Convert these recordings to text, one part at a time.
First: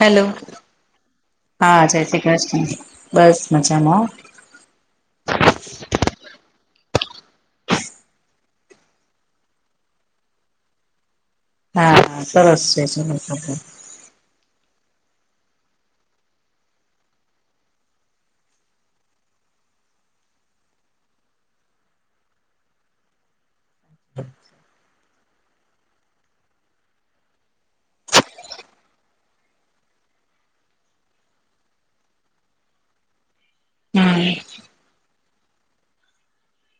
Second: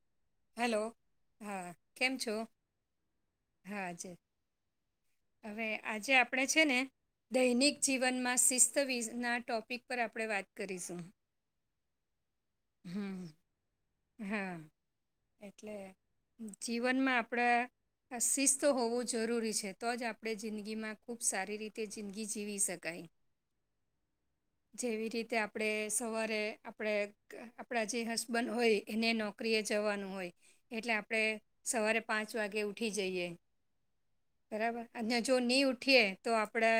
Hello! Hello હા, જય કેમ શ્રી છો કૃષ્ણ. બસ હા મજામાં હો. જ હવે આજે આપણે છે ને દૈનિક જીવનમાં શિસ્ત વીસના ટોપિક પર આપણે વાત કરીશું. હા, સરસ છે હમ [unintelligible] હા, એટલે જીવનમાં આપડે આ શિસ્ત હોવું જરૂરી છે તો જ આપણે જિંદગીમાં ખૂબ સારી રીતે જિંદગી જીવી શકાય. જેવી રીતે આપ ડે સવારે આપણે આપણા જે હસબન્ડ હોય એને નોકરીએ જવાનું હોય એટલે આપડે સવારે પાંચ વાગે ઉઠી જઈએ. હમ બરાબર અને જો નહી ઉઠીએ તો આપડે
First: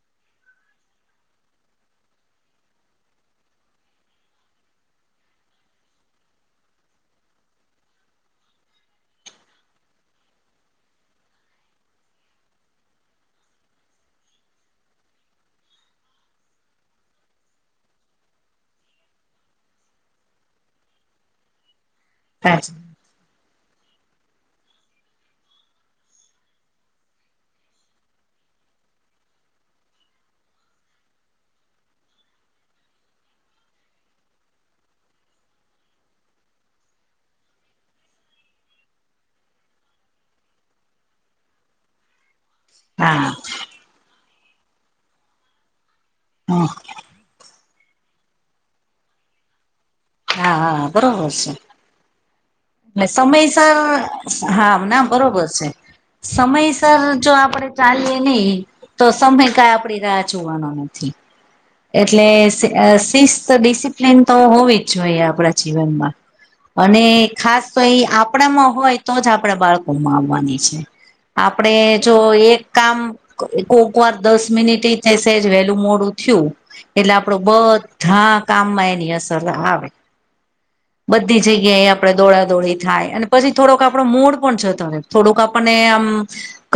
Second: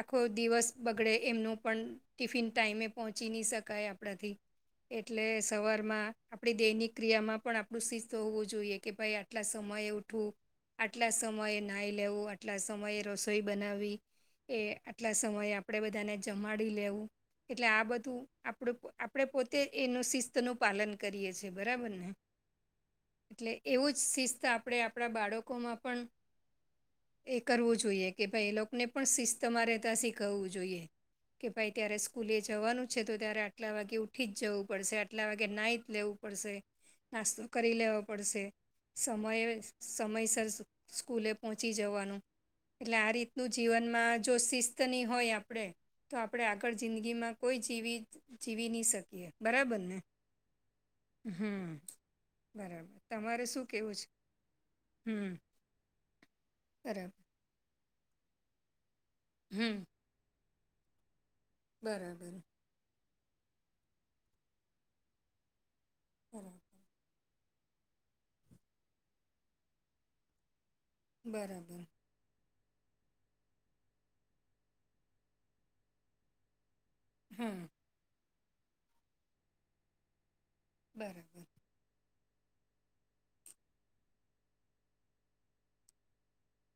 આખો દિવસ બગડે એમનું પણ ટિફિન ટાઈમે પહોંચી નહી શકાય આપણાથી એટલે સવારમાં આપણી દૈનિક ક્રિયામાં પણ આપણું શિસ્ત હોવું જોઈએ કે ભાઈ આટલા સમયે ઉઠવું આટલા સમયે નાઈ લેવું આટલા સમયે રસોઈ બનાવી એ આટલા સમયે આપણેે બધાને જમાડી લેવું. એટલે આ બધું આપણું આપણે પોતે એનું શિસ્તનું પાલન કરીએ છે. બરાબરને? હા. એટલે એવું જ શિસ્ત આપણે આપણા બાળકોમાં પણ એ કરવું જોઈએ કે ભાઈ એ લોકોને પણ શિસ્તમાં રહેતા શીખવવું જોઈએ. કે ભાઈ ત્યારે સ્કૂલે જવાનું છે તો ત્યારે આટલા વાગે ઉઠી જ જવું પડશે આટલા વાગે ન્હાઈ લેવું પડશે. નાસ્તો કરી લેવો પડશે. સમયે સમયસર સ્કૂ સ્કૂલે પહોંચી જવાનું એટલે આ હા રીતનું જ જીવનમાં જો શિસ્તની હોય આપડે તો આપણે હા આગળ જિંદગીમાં કોઈ જીવી જીવી નહી શકીએ. બરાબર ને? હા. હા. હા. હમ્મ. ને સમયસર, હા ના હમ બરોબર છે. સમયસર બરાબર જો આપડે ચાલીએ નહી તો સમય કાઈ હમ આપણે રાહ જોવાનો નથી. એટલે બરાબર શ શિસ્ત ડિસિપ્લિન તો હોવી જ જોઈએ આપડે. જીવનમાં બરાબર અને, ખાસ તો ઈ આપડામાં હોય, તો જ આપડા બાળકોમાં આવવાની છે. આપડે બરાબર જો એક કામ કોક વાર દસ મિનિટય શેજ વેલું મોડું થ્યું, એટલે આપડો હા બધા કામમાં એની અસર આવે. બધી બરાબર જગ્યાએ આપ, આપણે દોડા દોડી થાય અને પછી થોડોક આપણો મૂડ પણ જતો હોય થોડુંક આપણને આમ,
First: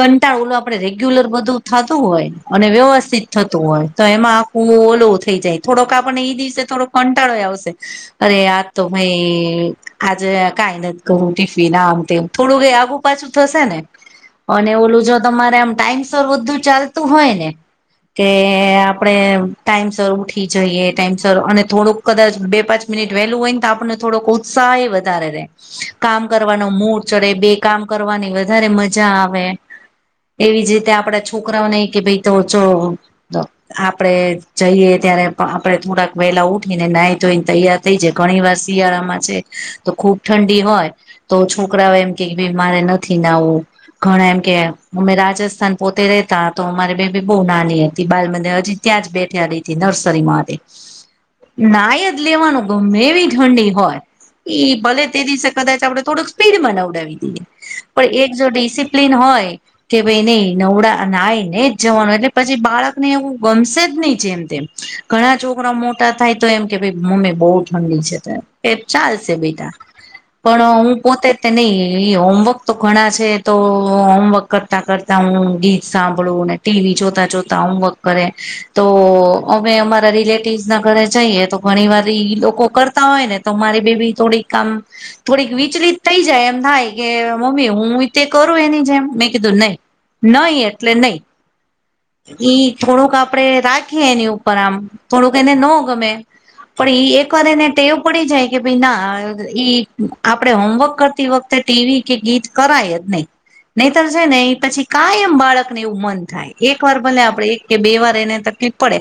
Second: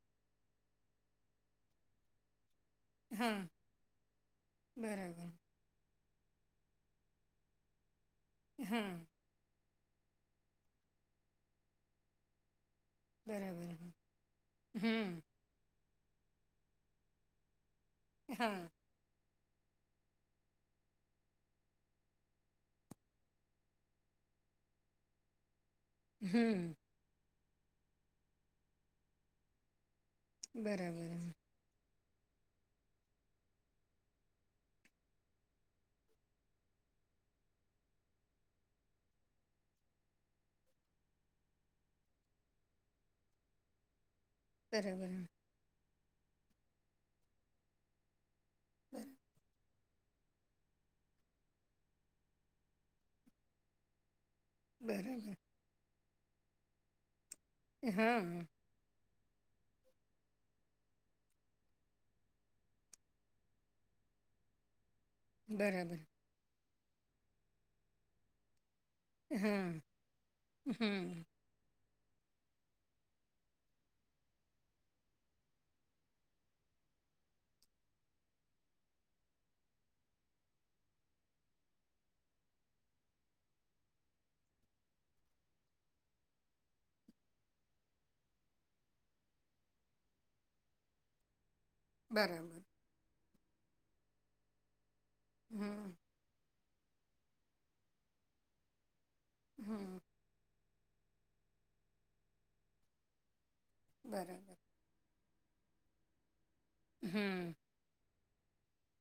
કંટાળ ઓલા આપડે રેગ્યુલર બધું થતું હોય, અને વ્યવ.... સ્થિત હા થતું હોય તો એમાં આખું ઓલો બરાબર થઈ, જાય થોડોક આપણને ઈ દિવસે થોડોક કંટાળોય આવશે અરે આ હા તો ભાઈ, આજે કાઈ નથી કહવુ ટિફિન આમ તેમ થોડું આઘુ પાછું થશે ને, બરાબર અને ઓલું હમ જો તમારે આમ ટાઈમ, સર બધું ચાલતું હોય ને કે હા આપડે એમ, ટાઈમસર ઉઠી જઈએ, ટાઈમ સર અને થોડુંક કદાચ બે પાંચ મિનિટ વહેલું હોયન તો આપણને થોડોક ઉ, ત્સાહએ વધારે રે. કામ હમ કરવાનો મૂડ ચડે બે કામ કરવાની વધારે મજા આવે. એવી જ રીતે બરાબર આપડા છોકરાઓ નહી કે ભઈ તો જો તો આપડે, જઈએ ત્યારે આ આપડે થોડાક વેલા ઉઠીને નાહી ધોઈને તૈયાર થઈ જાય ઘણી વાર શિયાળામાં છે. તો ખુબ ઠંડી હોય, તો છોકરાઓ એમ કે ક ભઈ મારે નથી નાવું. ઘણા એમકે બરાબર અમે રાજસ્થાન પોતે રેતા તો અમારી બેબી બહુ નાની હતી. બાલમં, ને હજી ત્યાં જ બેઠ, [unintelligible] નર્સરીમાંથી, નાય જ લેવાનું ગમે એવી ઠંડી હોય. ઈ ભલે તે બરાબર દિસે કદાચ આપડે થોડુંક સ્પીડમાં નવડાવી દીએ પણ હા એક જો ડીસી, પ્લીન હોય. કે ભઈ નઈ નવડા નાઈને જ જવાનું એટલે પછી બાળકને એવું ગમશે જ નઈ. જેમ તેમ ઘણા છોકરા બરાબર મોટા થાય તો એમ કે ભઈ મમ્મી બહુ ઠંડી છે ત્યાં. એ ચાલશે હા બેટા, હમ પણ હું પોતે [unintelligible] નહી ઈ હોમવર્ક તો ઘણા છે તો હોમવર્ક કરતાં કરતા હું ગીત સાંભળુંને ટીવી જોતા જોતા હોમવર્ક કરે. તો અમે અમારા રિલેટિવ્સના ઘરે જઈએ તો ઘણી વાર ઈ લોકો કરતા હોય ને. તમારે બેબી થોડીક કામ. થોડીક વિચલિત થઈ જાય એમ થાય કે, મમ્મી હુઈ તે કરું એની જેમ? મેં કીધું નહી, નઈ એટલે નઈ. બરાબર ઈ થોડુંક આપડે રાખીએ એની ઉપર આમ થોડુંક એને ન હમ ગમે, પણ ઈ એક વાર એને ટેવ પડી જાય કે ભઈ ના [unintelligible] ઈ, હમ આપણે હોમવર્ક કરતી વખતે ટીવી કે ગીત કરાય જ નહી, નહીંતર છે ને બરાબર ઈ પછી, કાઈ એમ બાળકને એવું મન થાય. એક વાર ભલે હમ આપણે એક કે બે વાર એને તકલીફ પડે.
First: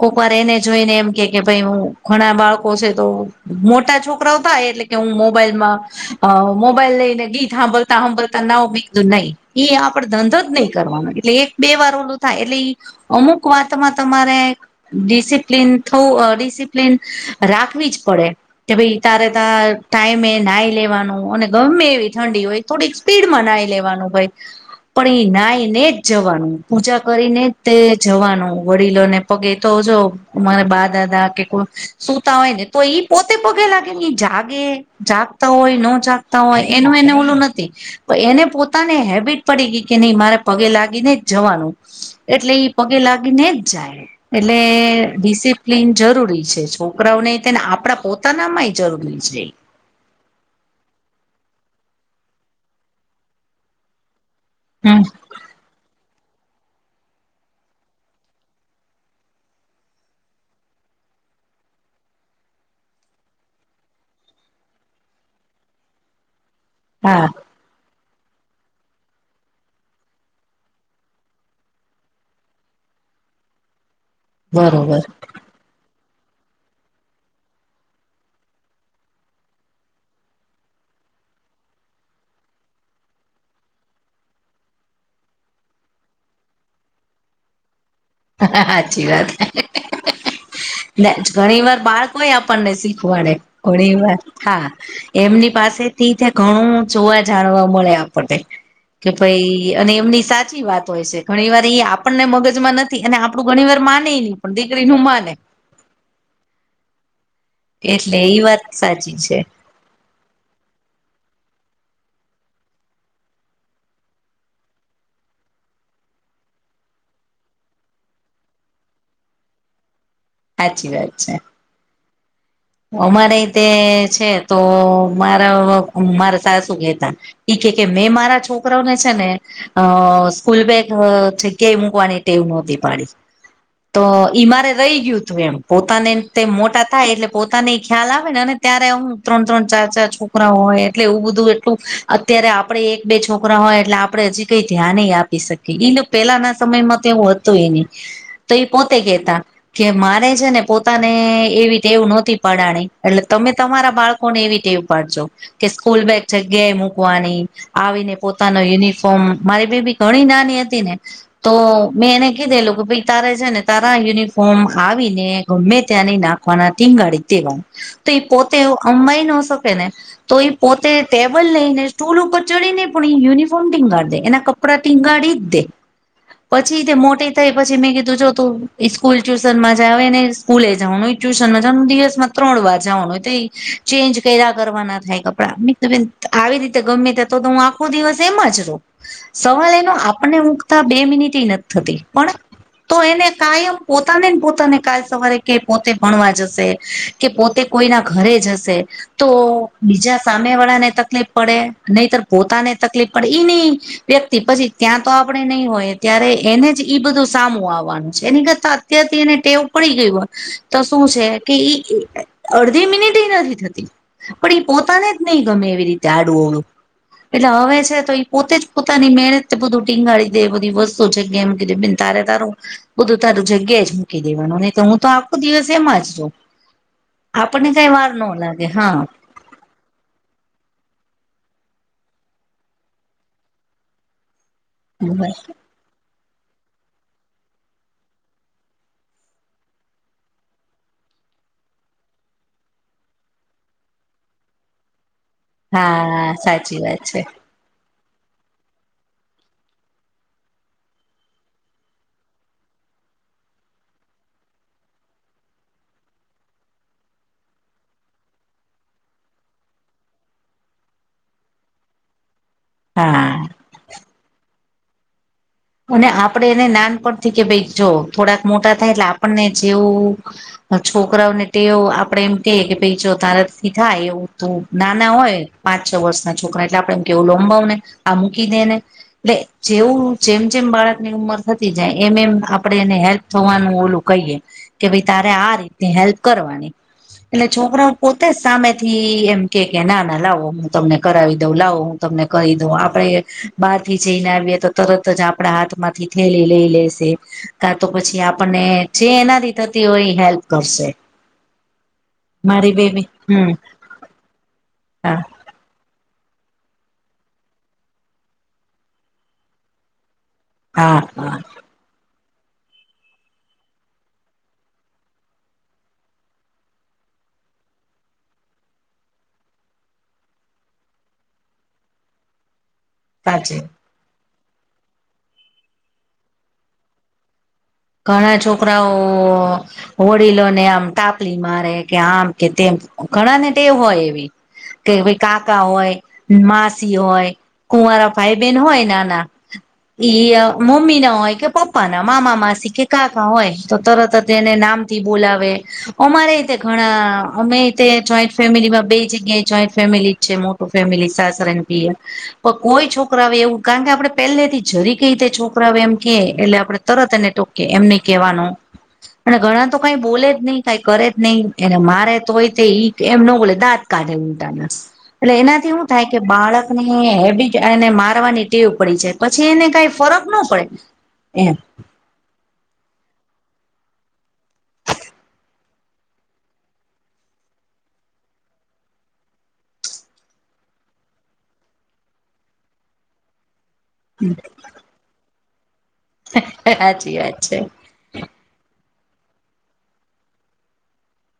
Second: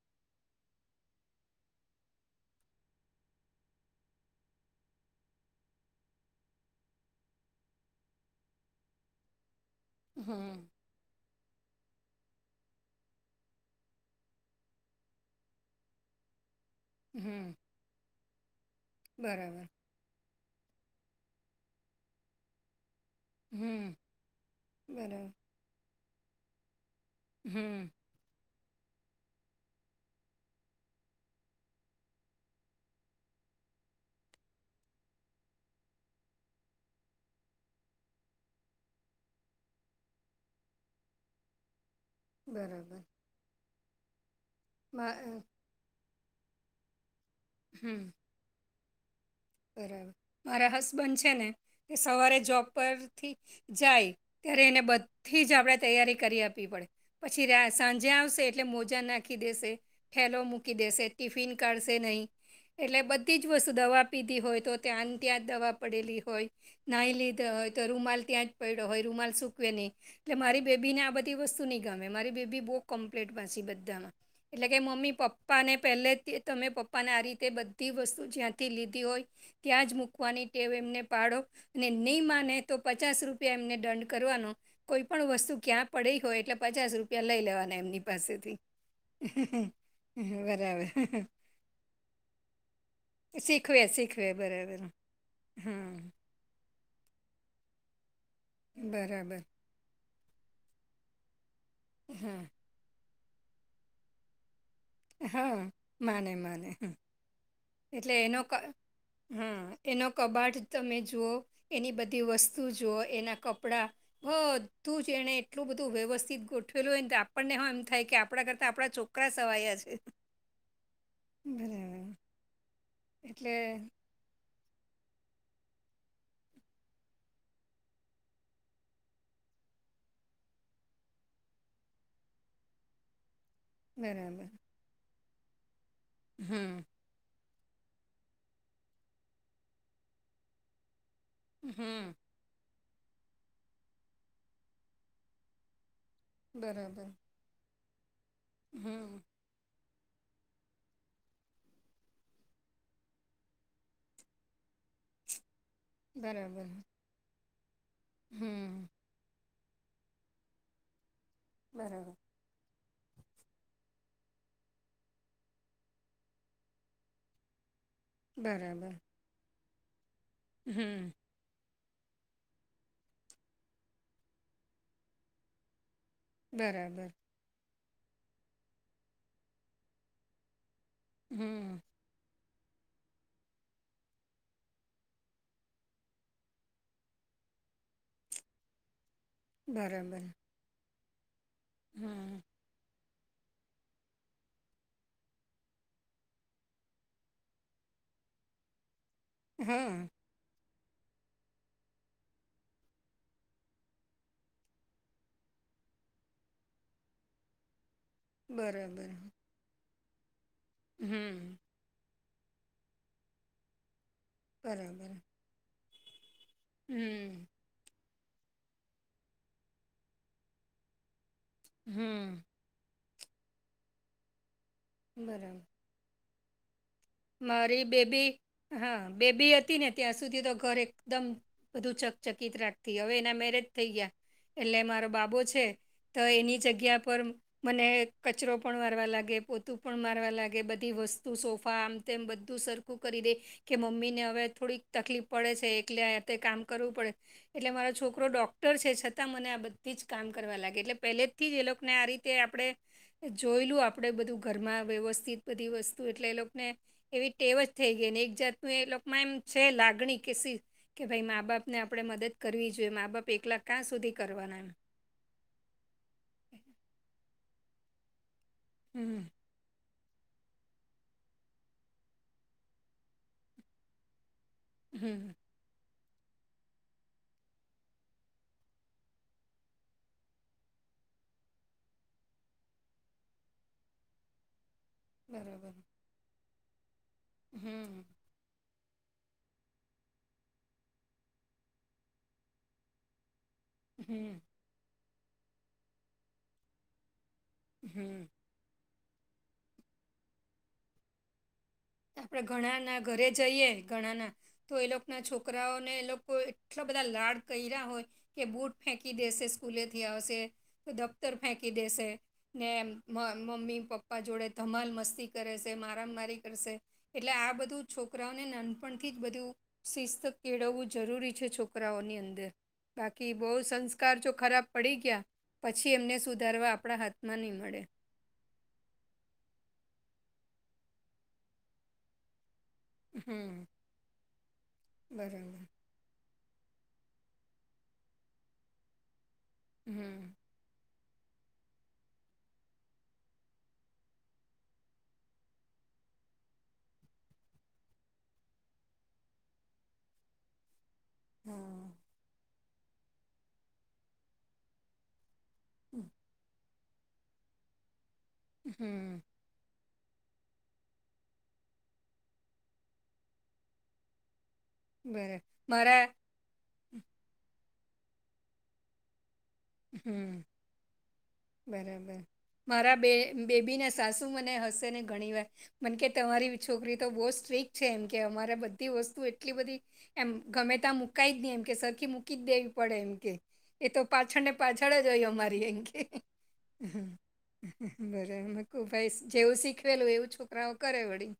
કોક વાર એને જોઈને, એમ કે કે ભઈ હું ઘણા બાળકો છે તો, મોટા છોકરાઓ થાય એટલે.... કે હું મોબાઈલમાં અ મોબાઈલ લઈને ગીત હાંભળતા હાંભળતા નાવ? મે કીધું નહી. ઈ આપ હમ ધંધો જ નહીં કરવાનો, એટલે એક બે વાર ઓલું થાય. એટલે ઈ અમુક, [unintelligible] વાતમાં તમારે ડિસિપ્લન થવું અ ડીસી.... પ્લીન હમ રાખવી જ પડે, કે ભાઈ તારે તા, બરાબર ટાઈમે નાઈ લેવાનું, અને ગમે એવી ઠંડી હોય. થોડીક સ્પીડમાં નાઈ હમ લેવાનું ભઈ. પણ બરાબર ઈ નાઈને જ જવાનું. પૂજા કરીને તે..... હમ જવાનું વડીલોને પગે તો જો મારે બા દાદા કે કોઈ સુતા હોયને, તોઈ ઈ પોતે પગે લાગેને ઈ જાગે જાગતા હોય ન જાગતા હોય એનું એને ઓલું નથી એને પોતાને હેબિટ પડી ગઈ કે નઈ મારે પગે લાગીને જ જવાનું. એટલે ઈ પગે બરાબર લાગીને જ જાય. એટલે મા ડિસિપ્લિન જરૂરી છે. છોકરાને તે ને હમ આપણા પોતાનામાં ય જરૂરી છે. બરાબર. મારા હસબન્ડ છે ને એ સવારે જોબ પરથી જાય ત્યારે એને બદ હમ થી જ આપણે તૈયારી કરી આપવી પડે. પછી સાંજે આવશે એટલે મોજા નાખી દેશે થેલો મૂકી દેશે, ટિફિન કાઢશે નઈ એટલે બધી જ વસ્તુ દવા પીધી હોય તો, ત્યાં ત્યાં દવા પડેલી હોય, નાહી હા લીધા હોય, તો રૂમાલ ત્યાં જ પડ્યો હોય રૂમાલ સૂકવે ની એટલે મારી બેબીને આ બધી વસ્તુ નઈ ગમે મારી બેબી બહુ કમ્પ્લીટ પાછી બધામાં એટલે કે બરોબર મમ્મી પપ્પાને પહેલેથી તમે પપ્પાને આ રીતે બધી વસ્તુ જ્યાંથી લીધ ઘી હોય, ત્યાં જ મૂકવાની ટેવ એમને પાડો અને ની માને તો, પચાસ રૂપિયા એમને દંડ કરવાનો કોઈ પણ વસ્તુ ક્યાં પડી હોય એટલે પચાસ રૂપિયા લઈ લેવાના એમની પાસેથી હાચી વાત બરાબર ઘણી વાર બાળકો ય આપણને શીખવાડે શીખવે ઘણી વાર શીખવે હા બરાબર એમની હા પાસેથી ઘણું જોવા જાણવા મળે આપણને કે બરાબર ભાઈ અને એમની સાચી વાત હોય છે. ઘણી વાર એ આપણને હા મગજમાં નથી અને આપણું ઘણી વાર માને ની દીકરીનું માને હા, માને માને એટલે એ એનો ક વાત સાચી હ છે એનો કબાટ તમે જુઓ, એની બધી વસ્તુ જુઓ, એના કપડાં બધું જ એણે એટલું બધું વ્યવસ્થિત ગોઠવેલું હોય. આપણને હ એમ થાય કે આપણા કરતા આપણા ચો છોકરાં સવાયા છે. સાચી વાત છે. બરાબર અમારે એટલે તે છે, તો મારા મારા સાસુ કેતા ઈ કે, કે મેં મારા છોકરાઓને છે ને અ સ્કૂલ બેગ જગ્યાએ મૂકવાની ટેવ નોતી પાડી તો ઈ બરાબર મારે રહી ગયું તું એમ પોતાને તે હમ મોટા થાય એટલે પોતાને ખ્યાલ આવેને અને ત્યારે આમ ત્રણ ત્રણ, ચાર ચાર છોકરા હોય, એટલે એવું બધું એટલું હમ અત્યારે આપણે એક બે છોકરા હોય એટલે આપણે હજી કંઈ ધ્યાન આપી શક એ પહેલાના સમયમાં બરાબર તો એવું હતું ય ની, તો એ પોતે હમ કેતા કે મારે છે ને, પોતાને એવી ટેવ નો થી પડાણી એટલે તમે તમારા બાળકોને એવી ટેવ પાડજો કે સ્કૂલ બેગ જગ્યા બરાબર એ મૂકતી મૂકવાની આવીને પોતાનો હમ યુનિફોર્મ મારી બેબી ઘણી નાની હતી ને તો મે બરાબર એને કીધેલુ કે ભઈ તારે છે ને તારા યુનિફોર્મ આવીને ગમ્મે ત્યાં નઇ નાખવાના ટીંગાડી દેવાનું તો એ પોતે બરાબર અંબાઈ ન શકે ને તો એ પોતે ટે હમ ટેબલ લઈને સ્ટૂલ ઉપર ચડી ને પણ એ યુનિફોર્મ ટીંગા દે એના કપડાં ટીંગાડી જ દે પછી તે બરાબર મોટે પછી મેં કીધું છે તું સ્કૂલ ટ્યુશનમાં જ આવે ને સ્કૂલે જવાનું ટ્યુશનમાં હમ જવાનું દિવસ ત્રણ વાર જવાનું એ ચેન્જ ક્યા કરવાના થાય કપડા બેન તો આવી રીતે ગમે ત્યાં. તો તો હું આખો દિવસ એમાં જ રવ. સવાલ એનો બરાબર આપણને મુકતાં બે મિનિટય નથ થતી હમ પણ તો એને કાયમ પોતાનેન પોતાને કાલ સવારે ક‌ય પોતે ભણવા જશે કે પોતે કોઈના ઘરે જશે તો.. હા બીજા શ સામેવાળાને તકલીફ પડે, નહીતર પોતાને તકલીફ પડે ઈની વ્યક્તિ પછી ત્યાં તો આપડે નહી હોય‌એ. ત્યારે એને જ ઈ બધું સામું આવાનું. એની કરતાં બરાબર અત્યારથી એને ટેવ પડી ગયું હોય તો શું છે હમ કે ઈ અઅ અડધી મિનિટય નથી થતી. પણ ઈ પોતાને બરાબર જ નહીં ગમે એવીરીતે આડું અવળું... હમ એટલે હવે છે તો ઈ પોતે જ પોતાની મહેનતથી બધું ટીંગાડી દે એ બધી વસ્તુ જગ્યાએ મુકી દે. બેન તારે હમ તારું બધું તારું જગ્યાએ જ મૂકી દેવાનું. નહી તો હું તો આખો બરાબર દિવસ એમાં જ રવ. મારી બેબી.. હા બેબી [inaudible] એ હતી ને ત્યાં સુધી તો ઘર એકદમ બધું ચકચકિત રાખતી, હવે એનાં મેરેજ થઈ ગ્યા. એટલે મારો બાબો છે. તો એની જગ્યા પર મને કચરો પણ વારવા લાગે, પોતું પણ મારવા લાગે, બધી વસ્તુ સોફા આમ તેમ બધું સરખું કરી દેય કે મમ્મીને હવે થોડીક તકલીફ પડે છે. એકલે હા હાથે કામ સાચી કરવું વાત પડે છે એટલે મારો છોકરો ડૉક્ટર છે. છતાં મને આ બધ્ધી જ કામ કરવા લાગે. એટલે પહેલેથી જ એ લોકને આ રીતે આપણે જોઈલું આપણે બધું ઘરમાં વ્યવસ્થિત બધી વસ્તુ. એટલે એ લોકને એવી ટેવ જ થઈ ગઈ ને.. એક જાતનું એ લોકોમાં એમ છે લાગણી.. કે [inaudible] કે ભાઈ મા બાપને આપણે મદદ કરવી જોય. મા બાપ હા એકલા કાં સુધી કરવાના?. અને આપડે એને નાનપણથી કે ભાઈ જો... થોડાંક મોટા થાય એટલે હમ આપણને જેવું છોકરાઓને ટેવ આપડે એમ કહીએ કે ભાઈ જો તારાથી થાય એવું તું [inaudible] નાના હમ હોય પાંચ છ વર્ષના છોકરા એટલે આપડે એમ કે, ઓલુ અંબાવને, આ મૂકી દે ને.. એટલે જેવું જેમ જેમ બાળકની ઉંમર થતી જાય. એમ એમ આપડે એને હેલ્પ થવાનું ઓલું કહીએ. કે ભાઈ તારે આ બરોબર રીતની હેલ્પ કરવાની. એટલે છોકરાઓ હમ પોત્ તે સામેથી એમ કે કે ના ના, લાવો હું તમને કરાવી દઉં, લાવો હું તમને કરી દઉં. આપણે બહારથી જઈને હમ આવીએ તો તરત જ આપણા હાથમાંથી થેલી લઈ લેશે. કાં તો હમ પછી આપ ણને જે એનાંથી થતી હોય એ હેલ્પ કરશે. આપડે મારી ઘણાનાં બેબી ઘરે હમ જઈએ... ઘણાંના.. તો એ હા લોકના છોક કરાઓને એ લોકો એટલાં બધા લાડ કયરા હોય કે બૂટ ફેંકી દેશે સ્કૂલેથી આવશે. કે હા દફ્તર હા ફેંકી દેશે ને મ મમ્મી પપ્પા જોડે ધમાલ મસ્તી કરેશે. મારામ્ મારી કરશે. એટલે આ બધું છોકરાઓને નાનપણથી જ બધું શિસ્ત કેળવવું જરૂરી છે. છોકરાઓની અંદર.. બાકી બહુ સાચી સં સ્કાર જો ખરાબ પડી ગ્યા પછી એમને સુધારવા આપણા હાથમાંની મળે. ઘણા છોકરાઓ.. ઓ વડીલોને આમ તાપલી મારે કે આમ કે તેમ ઘણાંને હમ ટેવ હોય એવી કે, ભાઈ બરાબર કાકા હોય માસી હોય. કુંવારા ભાઈ બેન હોય નાનાં હમ ઈ અ મમ્મીના હોય કે પપ્પાના મામા માસી કે કાકા હોય. તો તરત જ તેને નામથી બોલાવે. અમારેય તે ઘણાં અમેય તે જોઈન્ટ ફેમિલીમાં બેય જગ્યાએ જોઈન્ટ ફેમિલી જ છે. મોટ ટુ ફેમિલી સાસરે ને હા પીયર. પ કોઈ છોકરાઓ એવું કાણ કે, આપણે પેલ્લેથી જરીકેય તે છોક કરાઓ એમ ક્યે એટલે આપણે તરત એને ટોકીએ એમ ની કેવાનું હમ અને ઘણાં તો કઈ બોલે જ નઈ કાઈ કરે જ નઈ એને મારે તોયતે ઈ એમ ન બોલે દાત કાઢે ઊલટાના. એટલે બરા એનાથી હું મારા થાય કે બાળક અને હેબિટ અને મારવાની ટેવ પડી જાય. પછી એને કાઈ ફરક ન હમ પડે એમ. બરાબર. મારા બે બેબીને સાસુ મને હશે ને ઘણી વાર. મને કે તમારી છોકરી તો બોઉ સ્ટ્રીક છે એમ કે અમારે બધી વસ્તુ એટલી બધી એમ ગમે ત્યાં મુકાય જ ની એમ કે સરખી મૂકી જ દેવી પડે એમ કે. એ તો પાછળ ને પાછળ જ હોય અમારી એમકે. સાચી વાત છે બરાબર ભાઈ જેવું શીખવેલું એવું છોકરાઓ કરે વળી.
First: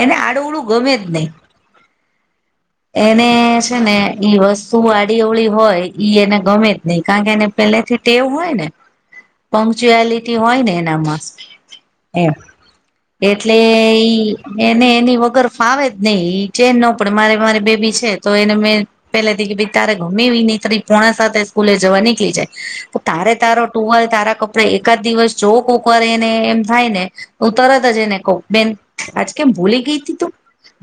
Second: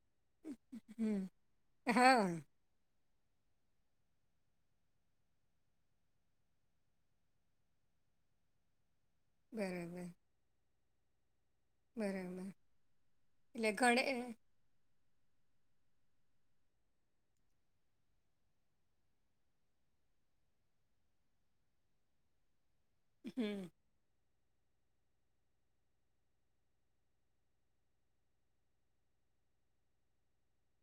એને આડું અવળું ગમે જ નહીં. હ. એને છે ને ઈ વસ્તુ આડી અવળી હોય ઈ એને ગમે જ નઈ કારણ કે એને પેલેથી ટેવ હોય ને. [inaudible] પંકચુલિટી હોય ને એનામાં. એમ બરાબર એટલે ઈ. એને એની વગર ફાવે જ નઈ ઈ ચેન ન પડે મારે મારી બેબી છે. તો એને મેં પેલે થી કીધું તારે ગમે એવી નેત્રી પોણા સાતે સ્કૂલે જવા નીકળી જાય. તારે તારો હમ ટુવાલ તારા કપડા એકાદ દિવસ જો કોકવાર એને એમ થાય ને. હું તરત જ એને કવ. બેન આજ કેમ ભૂલી ગઈ તીતુ.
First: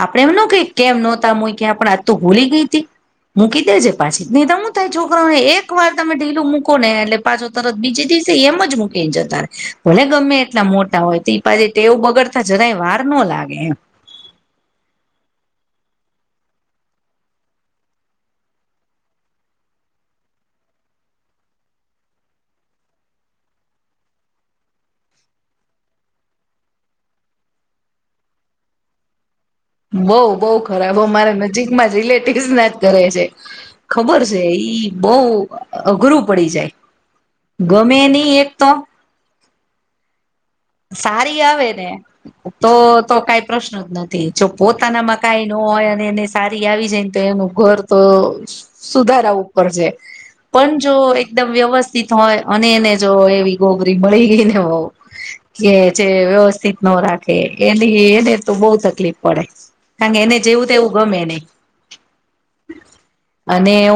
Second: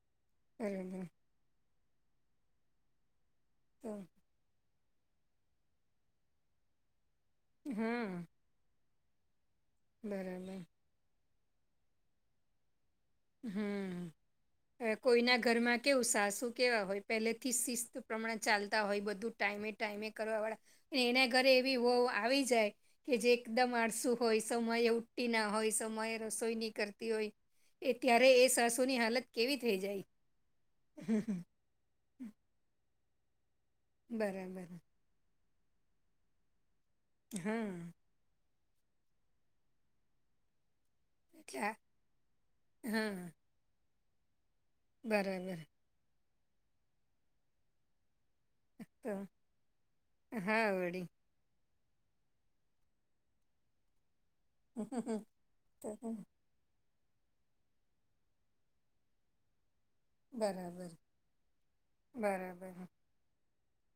આપડે એમ ન કઈ કેમ બરાબર નહોતા મુકયા પણ આજતો ભુલી ગઈ તી. મૂકી દેજે તો પાછી. ની તો હું થાય છોકરોઓને એક વાર તમે ઢીલું મુકો ને એટલે પાછો તરત બીજે હા દિવસે એમ જ મુ મુકી જતા હોય. ભલે ગમે બરાબર એટલા મોટા હોય તે પાછા ટેવ બગડતા જરાય વાર ન લાગે. એમ હમ. કોઈના ઘરમાં કેવું સાસુ કેવા હોય પેલેથી શિસ્ત પ્રમાણે ચાલતા હોય. બધું ટાઈમે ટાઈમે કરવા વાળા અને એના ઘરે એવી વહું આવી જાય. કે જે એકદમ આળસું હોય. સમયે ઉઢતીના હોય સમયે રસોઈ ન કરતી હોય. એ ત્યારે એ સાસુની હાલત કેવી થઈ છે. બઉ બઉ ખરાબ અમારે નજીક રિલેટિવ્સ ના જ કરે છે. ખબર છે બરાબર ઈ. બઉ અઘરું પડી જાય. હા ગમે નઈ એક તો. સારી આવે એટલે ને. તો તો હા કાઈ પ્રશ્ન જ નથી. જો પોતાનામાં કાઈ ન બરાબર હોય અને એને સારી આવી જાય તો એનું ઘર તો તો સુધારા ઉપર છે. હા પણ જો વળી એક એકદમ વ્યવસ્થિત હોય. અને એને જો એવી ગોબરી મળી ગઈ ને વહુ. તો એ જે વ્યવસ્થિત ન રાખે એની એને તો બોઉ તકલીફ પડે. કારણ કે એને જેવું બરાબર તેવું ગમે નઈ બરાબર અને